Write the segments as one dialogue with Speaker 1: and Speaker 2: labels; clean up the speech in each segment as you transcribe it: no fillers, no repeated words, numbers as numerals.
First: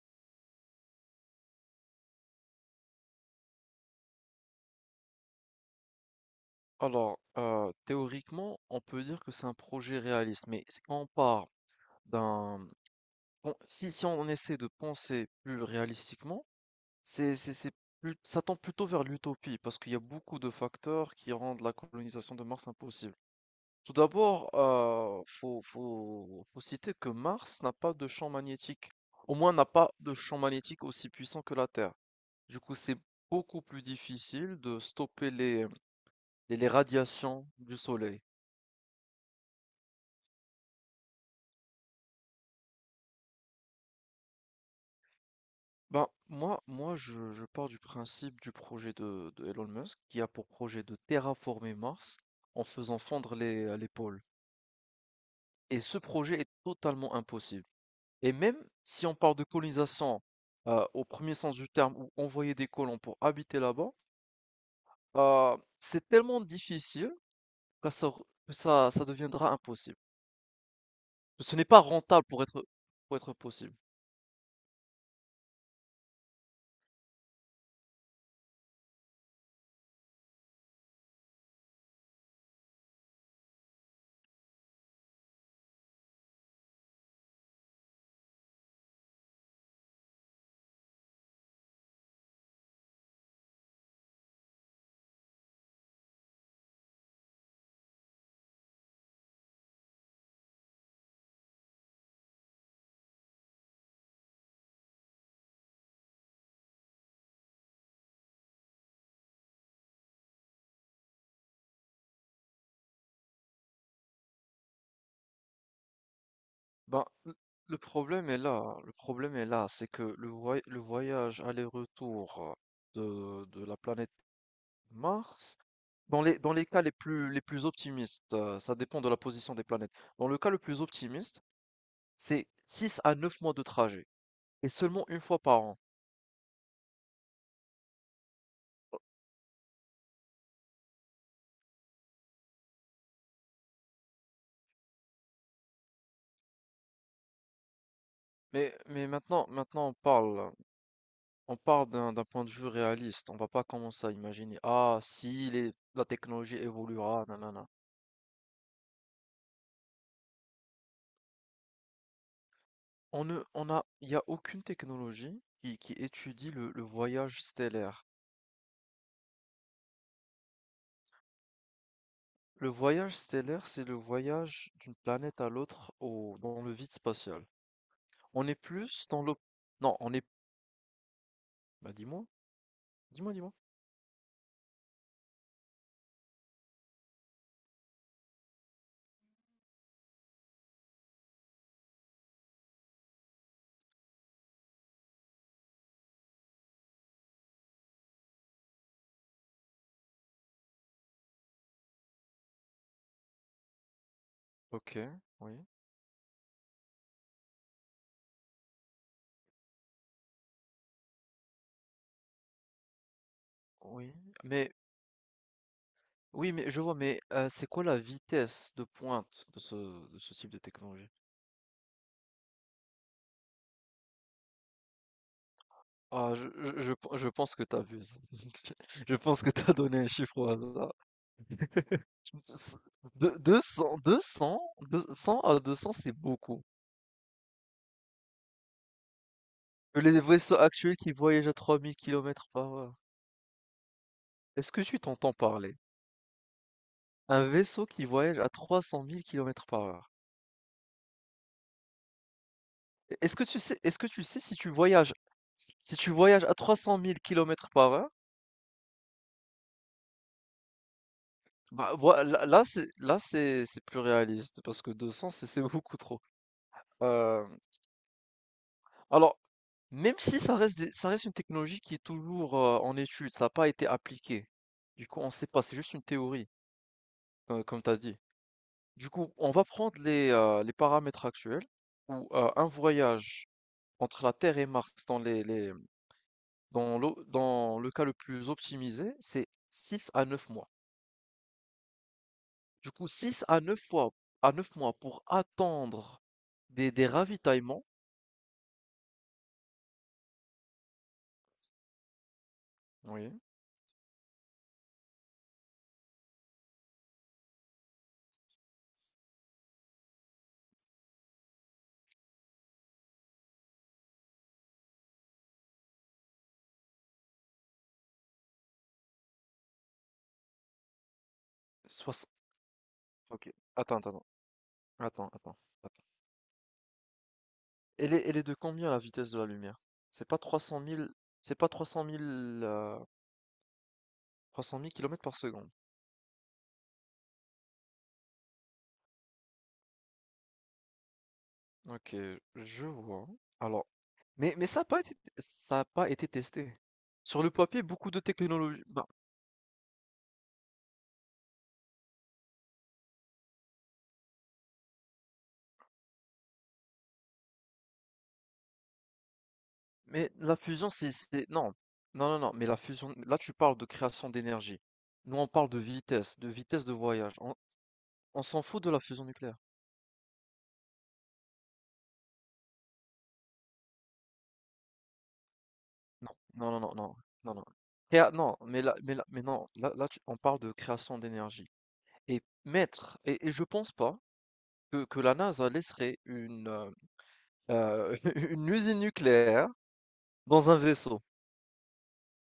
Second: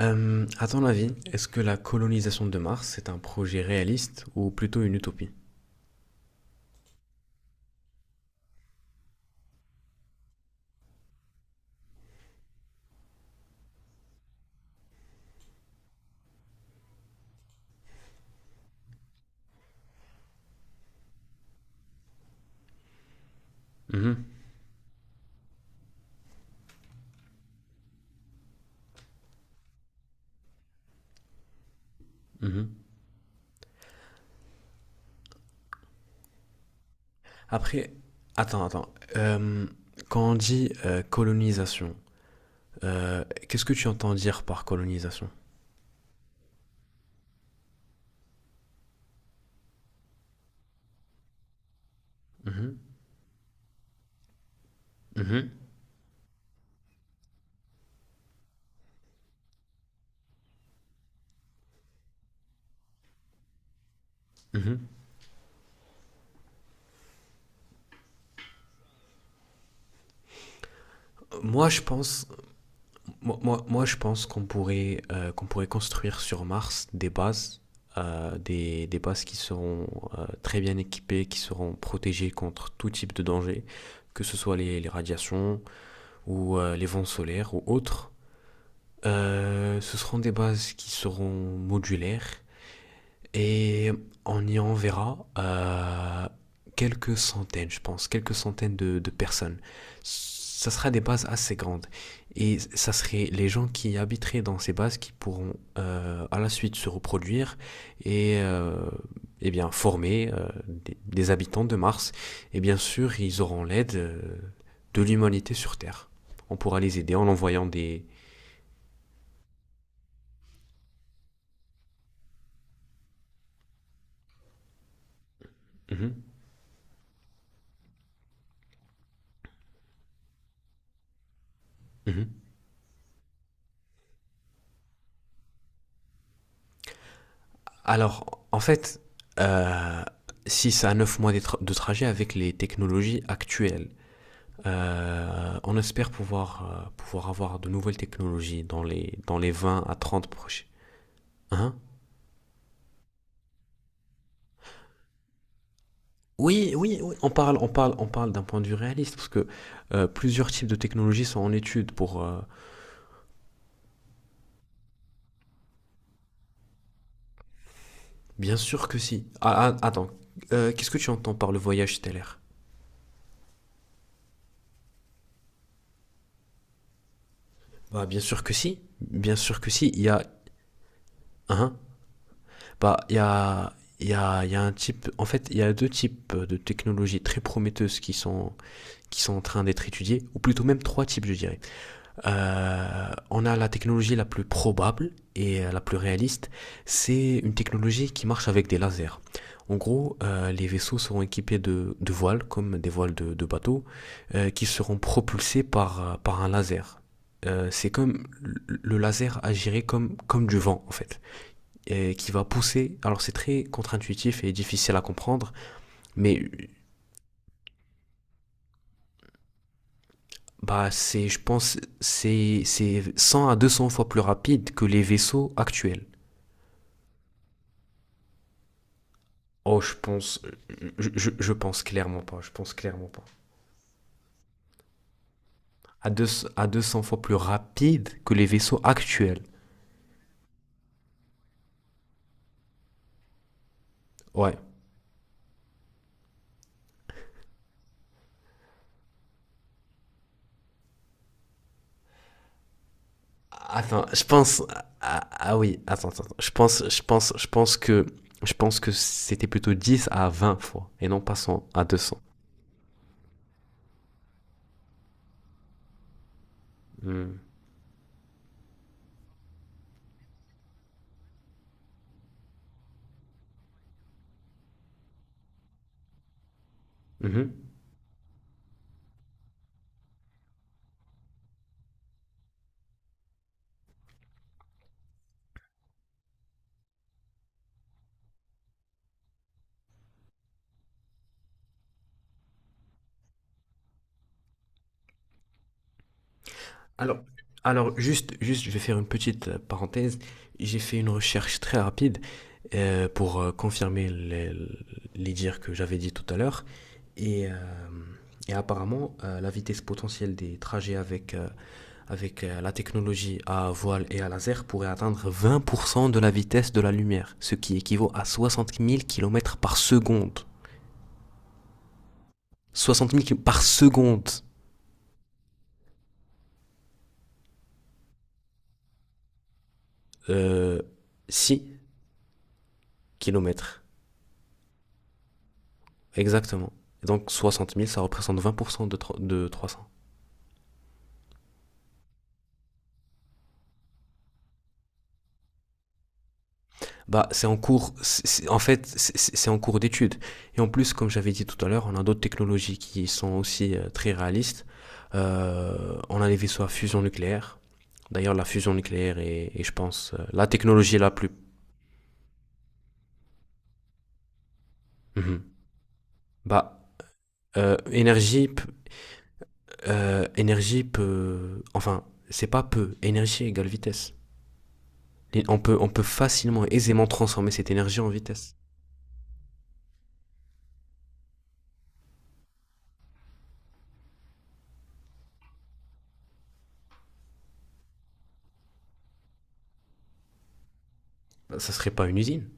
Speaker 1: À ton avis, est-ce que la colonisation de Mars est un projet réaliste ou plutôt une utopie?
Speaker 2: Alors, théoriquement, on peut dire que c'est un projet réaliste, mais c'est quand on part d'un... bon, si on essaie de penser plus réalistiquement, c'est plus, ça tend plutôt vers l'utopie, parce qu'il y a beaucoup de facteurs qui rendent la colonisation de Mars impossible. Tout
Speaker 1: Mhm,
Speaker 2: d'abord, faut citer que Mars n'a pas de champ magnétique, au moins n'a pas de champ magnétique aussi puissant que la Terre. Du
Speaker 1: mhm.
Speaker 2: coup, c'est beaucoup plus difficile de stopper les radiations du
Speaker 1: Après,
Speaker 2: Soleil.
Speaker 1: attends, attends. Quand on dit colonisation, qu'est-ce que tu entends dire par colonisation?
Speaker 2: Ben, moi, je pars du principe du projet de Elon Musk qui a pour projet de terraformer Mars en
Speaker 1: Mhm,
Speaker 2: faisant fondre les pôles.
Speaker 1: mhm,
Speaker 2: Et ce projet est totalement impossible. Et même si on parle de colonisation au premier sens du terme ou envoyer des colons pour habiter là-bas,
Speaker 1: mhm.
Speaker 2: c'est tellement difficile que ça, ça deviendra impossible. Ce n'est
Speaker 1: Moi, je
Speaker 2: pas rentable
Speaker 1: pense,
Speaker 2: pour être
Speaker 1: moi, moi,
Speaker 2: possible.
Speaker 1: moi, je pense qu'on pourrait construire sur Mars des bases qui seront très bien équipées, qui seront protégées contre tout type de danger, que ce soit les radiations, ou les vents solaires ou autres. Ce seront des bases qui seront modulaires et on y enverra quelques centaines, je pense, quelques centaines de personnes. Ça sera des bases assez grandes. Et ça serait les gens qui habiteraient dans ces bases qui pourront à la suite se reproduire et eh bien, former des habitants de Mars. Et bien sûr, ils auront l'aide de l'humanité sur Terre. On pourra les
Speaker 2: Ben,
Speaker 1: aider en envoyant
Speaker 2: le
Speaker 1: des.
Speaker 2: problème est là, le problème est là, c'est que le voyage aller-retour de la planète Mars, dans
Speaker 1: Mhm,
Speaker 2: les, dans les cas les plus optimistes, ça dépend de la position des planètes. Dans le cas le plus optimiste,
Speaker 1: mhm.
Speaker 2: c'est 6 à 9 mois de trajet, et seulement une fois par an.
Speaker 1: Alors, en fait, euh, 6 à 9 mois de trajet avec les technologies actuelles. On espère pouvoir avoir de nouvelles technologies
Speaker 2: Mais,
Speaker 1: dans
Speaker 2: mais
Speaker 1: les, dans
Speaker 2: maintenant,
Speaker 1: les 20
Speaker 2: maintenant on
Speaker 1: à 30
Speaker 2: parle,
Speaker 1: prochains.
Speaker 2: on
Speaker 1: Hein,
Speaker 2: parle d'un point de vue réaliste, on va pas commencer à imaginer, ah, si la technologie
Speaker 1: oui, oui, oui,
Speaker 2: évoluera,
Speaker 1: on parle,
Speaker 2: nanana.
Speaker 1: on parle, on parle d'un point de vue réaliste parce que plusieurs types de technologies sont en étude pour.
Speaker 2: On ne, on a, il n'y a aucune technologie qui étudie le voyage stellaire.
Speaker 1: Bien sûr que si. Ah, attends, qu'est-ce que tu entends par le voyage stellaire?
Speaker 2: Le voyage stellaire, c'est le voyage d'une planète à l'autre dans le vide spatial.
Speaker 1: Bah, bien sûr
Speaker 2: On
Speaker 1: que
Speaker 2: est
Speaker 1: si.
Speaker 2: plus dans
Speaker 1: Bien
Speaker 2: l'op...
Speaker 1: sûr que si.
Speaker 2: Non,
Speaker 1: Il y
Speaker 2: on
Speaker 1: a.
Speaker 2: est...
Speaker 1: Hein.
Speaker 2: Bah dis-moi,
Speaker 1: Bah, il y
Speaker 2: dis-moi, dis-moi.
Speaker 1: a, il y a, il y a un type. En fait, il y a deux types de technologies très prometteuses qui sont en train d'être étudiées, ou plutôt même trois types, je dirais. On a la technologie la plus probable et la plus réaliste. C'est une technologie qui marche avec des lasers. En gros, les vaisseaux seront équipés de voiles, comme des voiles de bateaux, qui seront
Speaker 2: Ok,
Speaker 1: propulsés
Speaker 2: oui,
Speaker 1: par un laser. C'est comme le laser agirait comme du vent, en fait, et qui va pousser. Alors c'est très
Speaker 2: oui.
Speaker 1: contre-intuitif et
Speaker 2: Mais,
Speaker 1: difficile à comprendre, mais
Speaker 2: oui, mais je vois, mais c'est quoi la vitesse de pointe de ce type de
Speaker 1: bah,
Speaker 2: technologie?
Speaker 1: je pense, c'est 100 à 200 fois plus rapide que les vaisseaux actuels.
Speaker 2: Ah, je pense que t'abuses. Je pense que t'as
Speaker 1: Oh, je
Speaker 2: donné un chiffre
Speaker 1: pense,
Speaker 2: au hasard.
Speaker 1: je pense clairement pas, je pense clairement pas.
Speaker 2: De deux cents à deux cents,
Speaker 1: À,
Speaker 2: c'est
Speaker 1: deux,
Speaker 2: beaucoup.
Speaker 1: à 200 fois plus rapide que les vaisseaux actuels.
Speaker 2: Les vaisseaux actuels qui voyagent à 3 000 km/h.
Speaker 1: Ouais.
Speaker 2: Est-ce que tu t'entends parler? Un vaisseau qui voyage à 300 000 km/h. Est-ce que tu sais, est-ce
Speaker 1: Attends,
Speaker 2: que tu sais si tu voyages,
Speaker 1: ah, oui,
Speaker 2: si
Speaker 1: attends,
Speaker 2: tu
Speaker 1: attends, attends.
Speaker 2: voyages
Speaker 1: Je
Speaker 2: à trois
Speaker 1: pense,
Speaker 2: cent
Speaker 1: je
Speaker 2: mille
Speaker 1: pense,
Speaker 2: kilomètres par heure?
Speaker 1: je pense que c'était plutôt 10 à 20 fois et non pas 100 à
Speaker 2: Bah,
Speaker 1: 200.
Speaker 2: là, c'est plus réaliste parce que 200 c'est beaucoup trop.
Speaker 1: Hmm.
Speaker 2: Euh, Alors, même si ça reste ça reste une technologie qui est toujours en étude, ça n'a pas été appliqué. Du coup, on ne sait pas, c'est juste une théorie,
Speaker 1: Mhm.
Speaker 2: comme tu as dit. Du coup, on va prendre les paramètres actuels où un voyage entre la Terre et Mars dans les- dans l'o- dans le cas le plus optimisé, c'est 6 à 9 mois. Du coup, 6 à 9 fois à 9 mois pour attendre des
Speaker 1: Alors,
Speaker 2: ravitaillements.
Speaker 1: alors, juste, je vais faire une petite parenthèse. J'ai fait une recherche très rapide
Speaker 2: Oui.
Speaker 1: pour confirmer les dires que j'avais dit tout à l'heure. Et, euh, et, apparemment, la vitesse potentielle des trajets avec la technologie à voile et à laser pourrait atteindre 20% de la vitesse de la lumière, ce qui équivaut à 60 000 kilomètres par seconde.
Speaker 2: Soix-
Speaker 1: 60 000 km
Speaker 2: Ok.
Speaker 1: par
Speaker 2: Attends, attends,
Speaker 1: seconde.
Speaker 2: attends, attends, attends. Elle est de combien, la vitesse de la lumière? C'est pas trois
Speaker 1: Euh,
Speaker 2: cent mille, c'est
Speaker 1: 6
Speaker 2: pas trois cent mille, euh,
Speaker 1: km
Speaker 2: 300 000 km/s.
Speaker 1: Exactement. Donc 60 000, ça représente 20% de 300.
Speaker 2: Ok, je vois. Alors, mais ça a pas été testé.
Speaker 1: Bah,
Speaker 2: Sur
Speaker 1: c'est
Speaker 2: le
Speaker 1: en
Speaker 2: papier,
Speaker 1: cours,
Speaker 2: beaucoup de
Speaker 1: c'est- en
Speaker 2: technologies.
Speaker 1: fait,
Speaker 2: Bah,
Speaker 1: c'est- c'est en cours d'étude. Et en plus, comme j'avais dit tout à l'heure, on a d'autres technologies qui sont aussi très réalistes. On a les vaisseaux à fusion nucléaire. D'ailleurs, la fusion nucléaire est, je pense,
Speaker 2: mais
Speaker 1: la
Speaker 2: la fusion,
Speaker 1: technologie la plus.
Speaker 2: non, non, non, non. Mais la fusion, là, tu parles de création d'énergie. Nous, on
Speaker 1: Mhm.
Speaker 2: parle de vitesse,
Speaker 1: Bah,
Speaker 2: de voyage. On,
Speaker 1: euh,
Speaker 2: on
Speaker 1: énergie,
Speaker 2: s'en fout de la fusion nucléaire.
Speaker 1: énergie peut, enfin, c'est pas peu. Énergie égale vitesse. On peut
Speaker 2: Non,
Speaker 1: facilement,
Speaker 2: non, non, non,
Speaker 1: aisément
Speaker 2: non,
Speaker 1: transformer
Speaker 2: non, non.
Speaker 1: cette énergie en vitesse.
Speaker 2: Non, mais là, mais non. Là, là, on parle de création d'énergie. Et mettre et je pense pas que la NASA laisserait heu, une usine nucléaire dans un vaisseau.
Speaker 1: Bah, ça serait pas une usine.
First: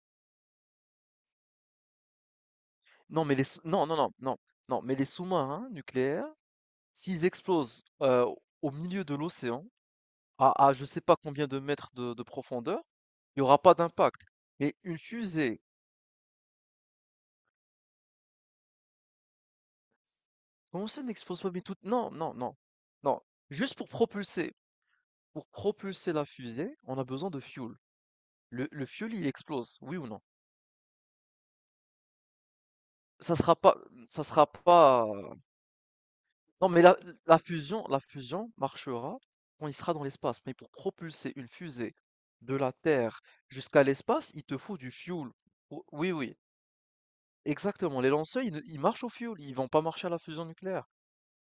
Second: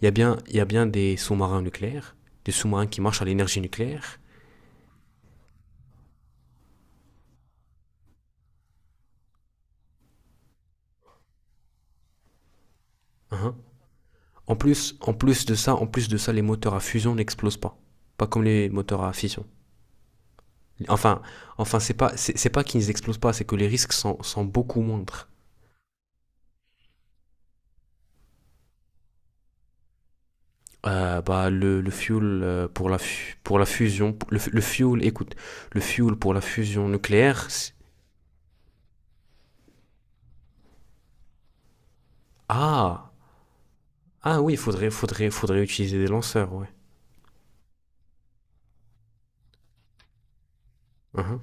Speaker 1: Il y a bien des sous-marins nucléaires, des sous-marins qui marchent à
Speaker 2: Non, mais les
Speaker 1: l'énergie
Speaker 2: sous non, non, non,
Speaker 1: nucléaire.
Speaker 2: non, non, mais les sous-marins nucléaires, s'ils explosent, au milieu de l'océan, à je sais pas combien de mètres de profondeur, il y
Speaker 1: Hein.
Speaker 2: aura pas d'impact. Mais une
Speaker 1: En plus de
Speaker 2: fusée,
Speaker 1: ça, en plus de ça, les moteurs à fusion n'explosent pas, pas comme les moteurs à fission.
Speaker 2: comment ça
Speaker 1: Enfin,
Speaker 2: n'explose pas? Mais
Speaker 1: enfin,
Speaker 2: toute
Speaker 1: c'est
Speaker 2: non,
Speaker 1: pas,
Speaker 2: non,
Speaker 1: c'est c'est
Speaker 2: non,
Speaker 1: pas qu'ils n'explosent
Speaker 2: non.
Speaker 1: pas, c'est que les
Speaker 2: Juste pour
Speaker 1: risques sont
Speaker 2: propulser
Speaker 1: beaucoup moindres.
Speaker 2: la fusée, on a besoin de fuel. Le fuel, il explose, oui ou non?
Speaker 1: Bah, le fuel pour la,
Speaker 2: Ça
Speaker 1: fu-
Speaker 2: sera
Speaker 1: pour la
Speaker 2: pas
Speaker 1: fusion,
Speaker 2: ça
Speaker 1: le,
Speaker 2: sera
Speaker 1: le fuel,
Speaker 2: pas,
Speaker 1: écoute, le fuel pour la
Speaker 2: Non mais
Speaker 1: fusion
Speaker 2: la la
Speaker 1: nucléaire.
Speaker 2: fusion la fusion marchera quand il sera dans l'espace, mais pour propulser une fusée de la
Speaker 1: Ah,
Speaker 2: Terre jusqu'à l'espace, il
Speaker 1: oui,
Speaker 2: te faut
Speaker 1: faudrait,
Speaker 2: du
Speaker 1: faudrait,
Speaker 2: fuel.
Speaker 1: faudrait
Speaker 2: Ou
Speaker 1: utiliser des
Speaker 2: Oui, oui,
Speaker 1: lanceurs, ouais.
Speaker 2: exactement, les lanceurs, ils ne ils marchent au fuel, ils vont pas marcher à la fusion nucléaire.
Speaker 1: Mhm,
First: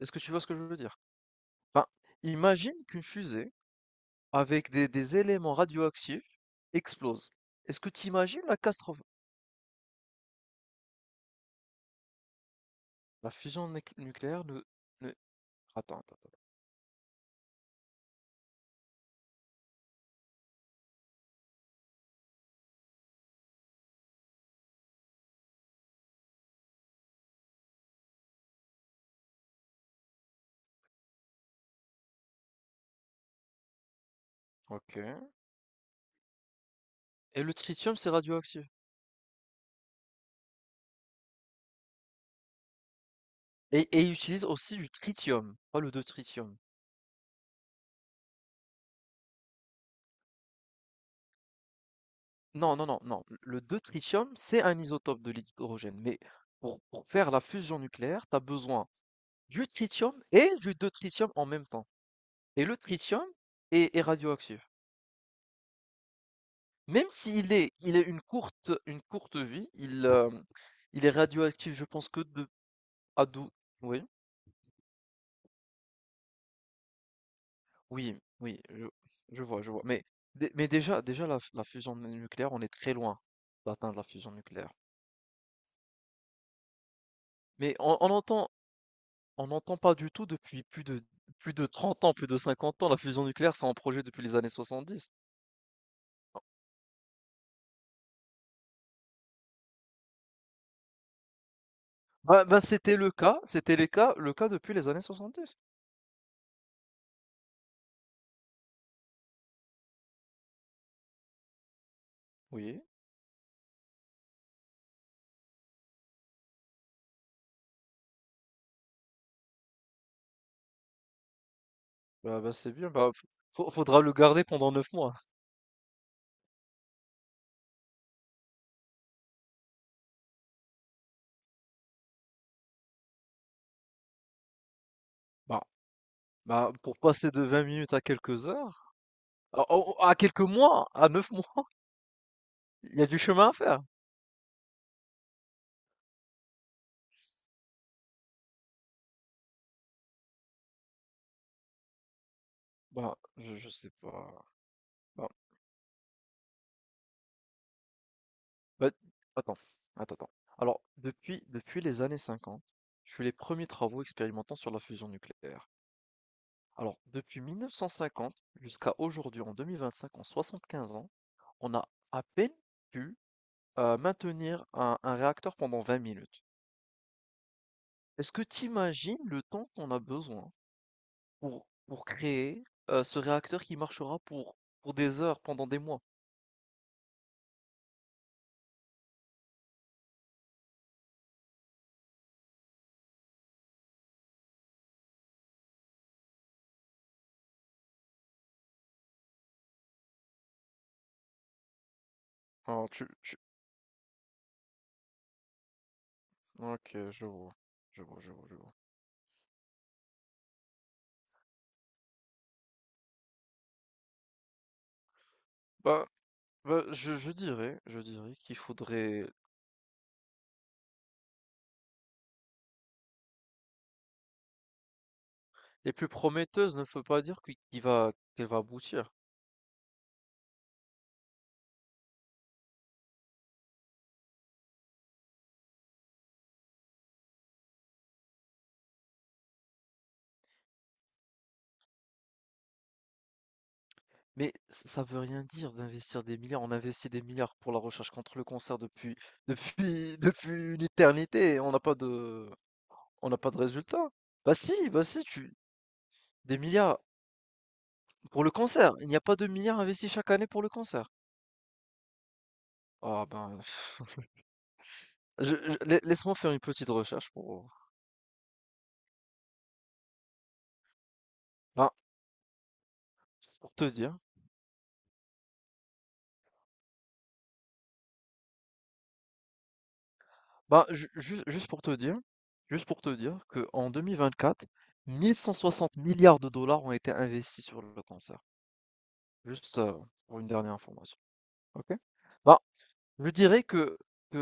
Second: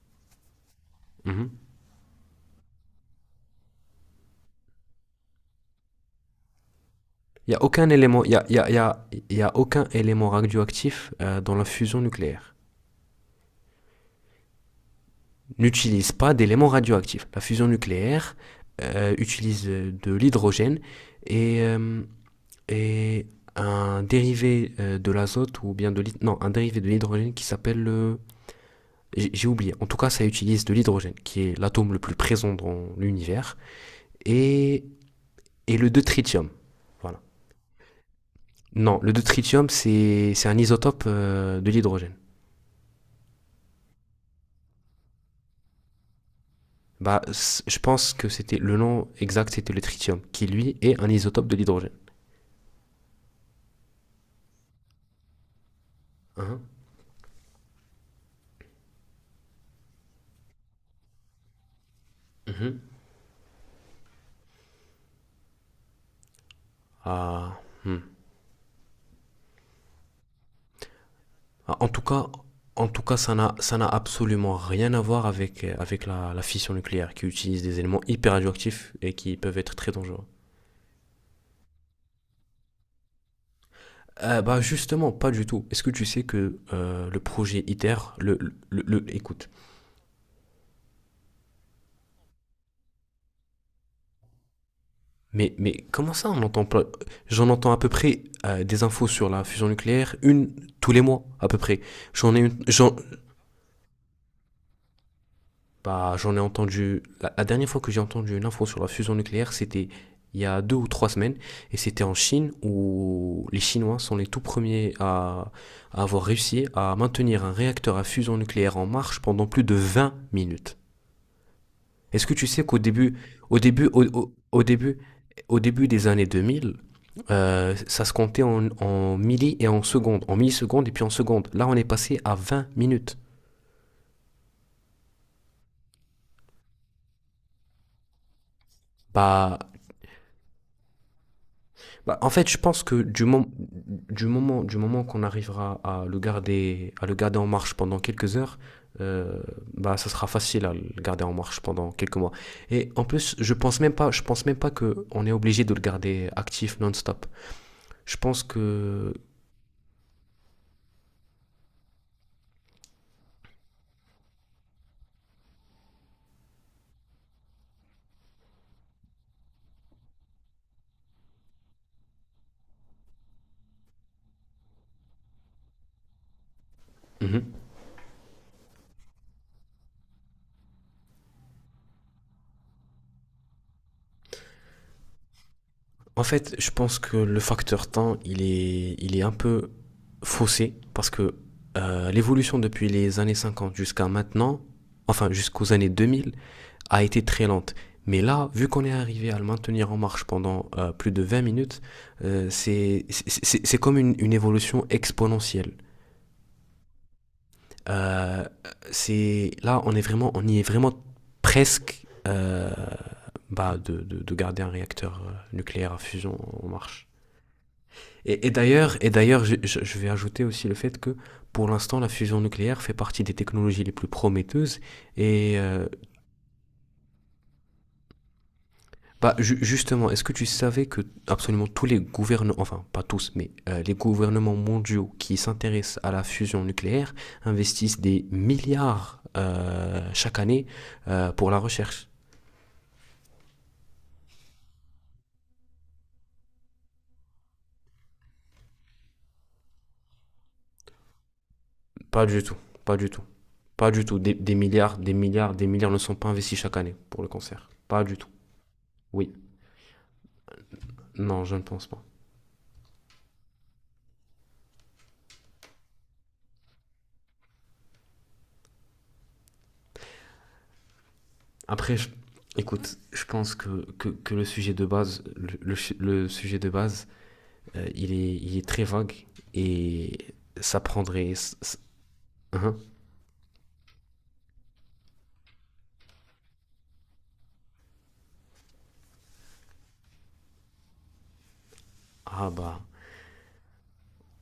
Speaker 2: Est-ce que tu vois ce que je veux dire?
Speaker 1: mhm.
Speaker 2: Ben, imagine qu'une fusée avec des éléments radioactifs explose.
Speaker 1: Il n'y a
Speaker 2: Est-ce que
Speaker 1: aucun
Speaker 2: tu
Speaker 1: élément, il y
Speaker 2: imagines
Speaker 1: a, il
Speaker 2: la
Speaker 1: y a- il y
Speaker 2: catastrophe?
Speaker 1: a- y a aucun élément radioactif dans la fusion nucléaire.
Speaker 2: La fusion néc nucléaire ne attends,
Speaker 1: N'utilise
Speaker 2: attends,
Speaker 1: pas
Speaker 2: attends.
Speaker 1: d'éléments radioactifs. La fusion nucléaire utilise de l'hydrogène et, euh, et, un dérivé de l'azote ou bien non, un dérivé de l'hydrogène qui s'appelle le. J'ai oublié. En tout cas, ça utilise de l'hydrogène qui est l'atome le plus présent dans l'univers et
Speaker 2: OK.
Speaker 1: le deutérium. Voilà.
Speaker 2: Et le tritium, c'est radioactif.
Speaker 1: Non, le deutérium c'est un isotope de l'hydrogène.
Speaker 2: Et il utilise aussi du tritium, pas le deutérium.
Speaker 1: Bah, je pense que c'était le nom exact, c'était le tritium, qui lui est un isotope de l'hydrogène.
Speaker 2: Non, non, non, non. Le deutérium, c'est un isotope de l'hydrogène, mais
Speaker 1: Hein.
Speaker 2: pour faire la fusion nucléaire, tu as besoin du tritium et du deutérium en même temps. Et le
Speaker 1: Mhm.
Speaker 2: tritium est radioactif. Même s'il
Speaker 1: Ah,
Speaker 2: est, il
Speaker 1: hmm.
Speaker 2: est une courte, vie, il est radioactif,
Speaker 1: Ah,
Speaker 2: je
Speaker 1: en tout
Speaker 2: pense que
Speaker 1: cas,
Speaker 2: de
Speaker 1: en tout cas,
Speaker 2: à
Speaker 1: ça
Speaker 2: dou-
Speaker 1: n'a, ça n'a
Speaker 2: Oui,
Speaker 1: absolument rien à voir avec, avec la fission nucléaire, qui utilise des éléments
Speaker 2: oui,
Speaker 1: hyper
Speaker 2: oui, je,
Speaker 1: radioactifs et qui
Speaker 2: je
Speaker 1: peuvent
Speaker 2: vois, je
Speaker 1: être
Speaker 2: vois.
Speaker 1: très
Speaker 2: Mais,
Speaker 1: dangereux.
Speaker 2: déjà la fusion nucléaire, on est très loin d'atteindre la fusion
Speaker 1: Bah
Speaker 2: nucléaire.
Speaker 1: justement, pas du tout. Est-ce que tu sais que le projet
Speaker 2: Mais
Speaker 1: ITER,
Speaker 2: on, on entend, On
Speaker 1: écoute,
Speaker 2: n'entend pas du tout depuis plus de 30 ans, plus de 50 ans. La fusion nucléaire, c'est en projet depuis les années 70.
Speaker 1: mais comment ça on entend pas? J'en entends à peu près des infos sur la fusion nucléaire, une tous les mois à peu près. J'en ai
Speaker 2: Bah,
Speaker 1: une,
Speaker 2: bah,
Speaker 1: j'en,
Speaker 2: c'était le cas depuis les années 70.
Speaker 1: Bah, j'en ai entendu. La dernière fois que j'ai entendu une info sur la fusion nucléaire, c'était il y a 2 ou 3 semaines, et c'était en Chine
Speaker 2: Oui,
Speaker 1: où les Chinois sont les tout premiers à, avoir réussi à maintenir un réacteur à fusion nucléaire en marche pendant plus de 20 minutes. Est-ce que
Speaker 2: bah,
Speaker 1: tu
Speaker 2: bah,
Speaker 1: sais
Speaker 2: c'est
Speaker 1: qu'au
Speaker 2: bien, bah,
Speaker 1: début,
Speaker 2: faudra
Speaker 1: au,
Speaker 2: le
Speaker 1: au-
Speaker 2: garder pendant neuf mois.
Speaker 1: au début des années 2000, ça se comptait en milli et en secondes, en millisecondes et puis en secondes. Là, on est passé à 20 minutes.
Speaker 2: Bah, bah, pour passer de 20 minutes à quelques heures,
Speaker 1: Bah,
Speaker 2: à quelques mois, à 9 mois,
Speaker 1: Bah, en fait, je pense
Speaker 2: il
Speaker 1: que
Speaker 2: y a du
Speaker 1: du,
Speaker 2: chemin
Speaker 1: mom-
Speaker 2: à faire.
Speaker 1: du moment, du moment qu'on arrivera à le garder en marche pendant quelques heures, euh, bah, ça sera facile à le garder en marche pendant quelques mois. Et en
Speaker 2: Bah,
Speaker 1: plus, je
Speaker 2: je
Speaker 1: pense
Speaker 2: sais
Speaker 1: même pas, je
Speaker 2: pas.
Speaker 1: pense même pas que on
Speaker 2: Bah,
Speaker 1: est obligé de le garder actif non-stop. Je pense
Speaker 2: bah,
Speaker 1: que.
Speaker 2: attends, attends, attends. Alors, depuis les années 50, je fais les premiers travaux expérimentants sur la fusion nucléaire. Alors, depuis 1950 jusqu'à aujourd'hui, en 2025, en 75 ans, on a à peine pu maintenir un réacteur pendant 20 minutes.
Speaker 1: Mhm.
Speaker 2: Est-ce que tu imagines le temps qu'on a besoin pour créer ce réacteur qui marchera pour, des heures, pendant des mois?
Speaker 1: En fait, je pense que le facteur temps, il est un peu faussé parce que l'évolution depuis les années 50 jusqu'à maintenant, enfin jusqu'aux années 2000, a été très lente. Mais là, vu qu'on est arrivé à le maintenir en marche pendant plus de 20 minutes,
Speaker 2: Ah,
Speaker 1: c'est
Speaker 2: tu, tu-
Speaker 1: c'est- c'est comme une évolution exponentielle.
Speaker 2: Ok, je vois. Je vois, je
Speaker 1: Euh,
Speaker 2: vois, je vois.
Speaker 1: c'est là, on y est vraiment presque bah, de garder un réacteur nucléaire à
Speaker 2: Bah,
Speaker 1: fusion en
Speaker 2: bah,
Speaker 1: marche.
Speaker 2: je dirais
Speaker 1: Et, et
Speaker 2: qu'il
Speaker 1: d'ailleurs, et
Speaker 2: faudrait.
Speaker 1: d'ailleurs, je vais ajouter aussi le fait que pour l'instant, la fusion nucléaire fait partie des technologies les plus prometteuses et euh,
Speaker 2: Les plus prometteuses ne veut pas dire qu'elle va aboutir.
Speaker 1: Bah, justement, est-ce que tu savais que absolument tous les gouvernements, enfin pas tous, mais les gouvernements mondiaux qui s'intéressent à la fusion nucléaire investissent des milliards chaque année pour la recherche?
Speaker 2: Mais ç ça veut rien dire d'investir des milliards. On investit des milliards pour la recherche contre le cancer depuis depuis une éternité et on n'a pas
Speaker 1: Pas du
Speaker 2: de
Speaker 1: tout, pas du tout,
Speaker 2: on n'a pas de
Speaker 1: pas du
Speaker 2: résultat.
Speaker 1: tout. Des,
Speaker 2: Bah
Speaker 1: des
Speaker 2: si,
Speaker 1: milliards, des milliards,
Speaker 2: tu
Speaker 1: des milliards ne sont pas
Speaker 2: des
Speaker 1: investis chaque année
Speaker 2: milliards
Speaker 1: pour le cancer. Pas du tout.
Speaker 2: pour le cancer. Il n'y a
Speaker 1: Oui,
Speaker 2: pas de milliards investis chaque année pour le cancer.
Speaker 1: non, je ne pense pas.
Speaker 2: Ah ben, je lai laisse-moi faire une petite recherche ben,
Speaker 1: Après, écoute, je pense
Speaker 2: pour te
Speaker 1: que, que,
Speaker 2: dire.
Speaker 1: que le sujet de base, le sujet de base, il est très vague et ça
Speaker 2: Ben, ju
Speaker 1: prendrait.
Speaker 2: ju juste pour te dire
Speaker 1: Hein.
Speaker 2: que qu'en 2024, 1 160 milliards de dollars ont été investis sur le cancer. Juste, pour une dernière information. OK.
Speaker 1: Ah
Speaker 2: Ben,
Speaker 1: bah,
Speaker 2: je dirais que,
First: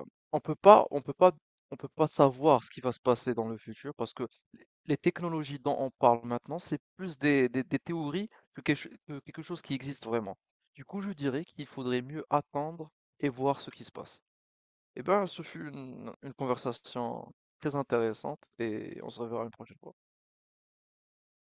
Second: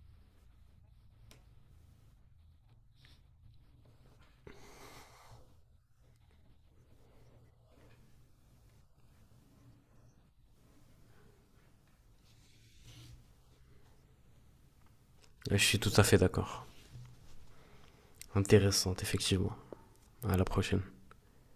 Speaker 2: heu, on peut pas on peut pas on peut pas savoir ce qui va se passer dans le futur parce que les technologies dont on parle maintenant, c'est plus des théories que quelque ch que quelque chose qui existe vraiment. Du coup, je dirais qu'il faudrait mieux attendre et voir ce qui se passe. Eh ben, ce
Speaker 1: je
Speaker 2: fut
Speaker 1: suis tout à
Speaker 2: une
Speaker 1: fait
Speaker 2: une
Speaker 1: d'accord.
Speaker 2: conversation très intéressante et
Speaker 1: Intéressante,
Speaker 2: on se reverra une
Speaker 1: effectivement.
Speaker 2: prochaine fois.
Speaker 1: À la prochaine.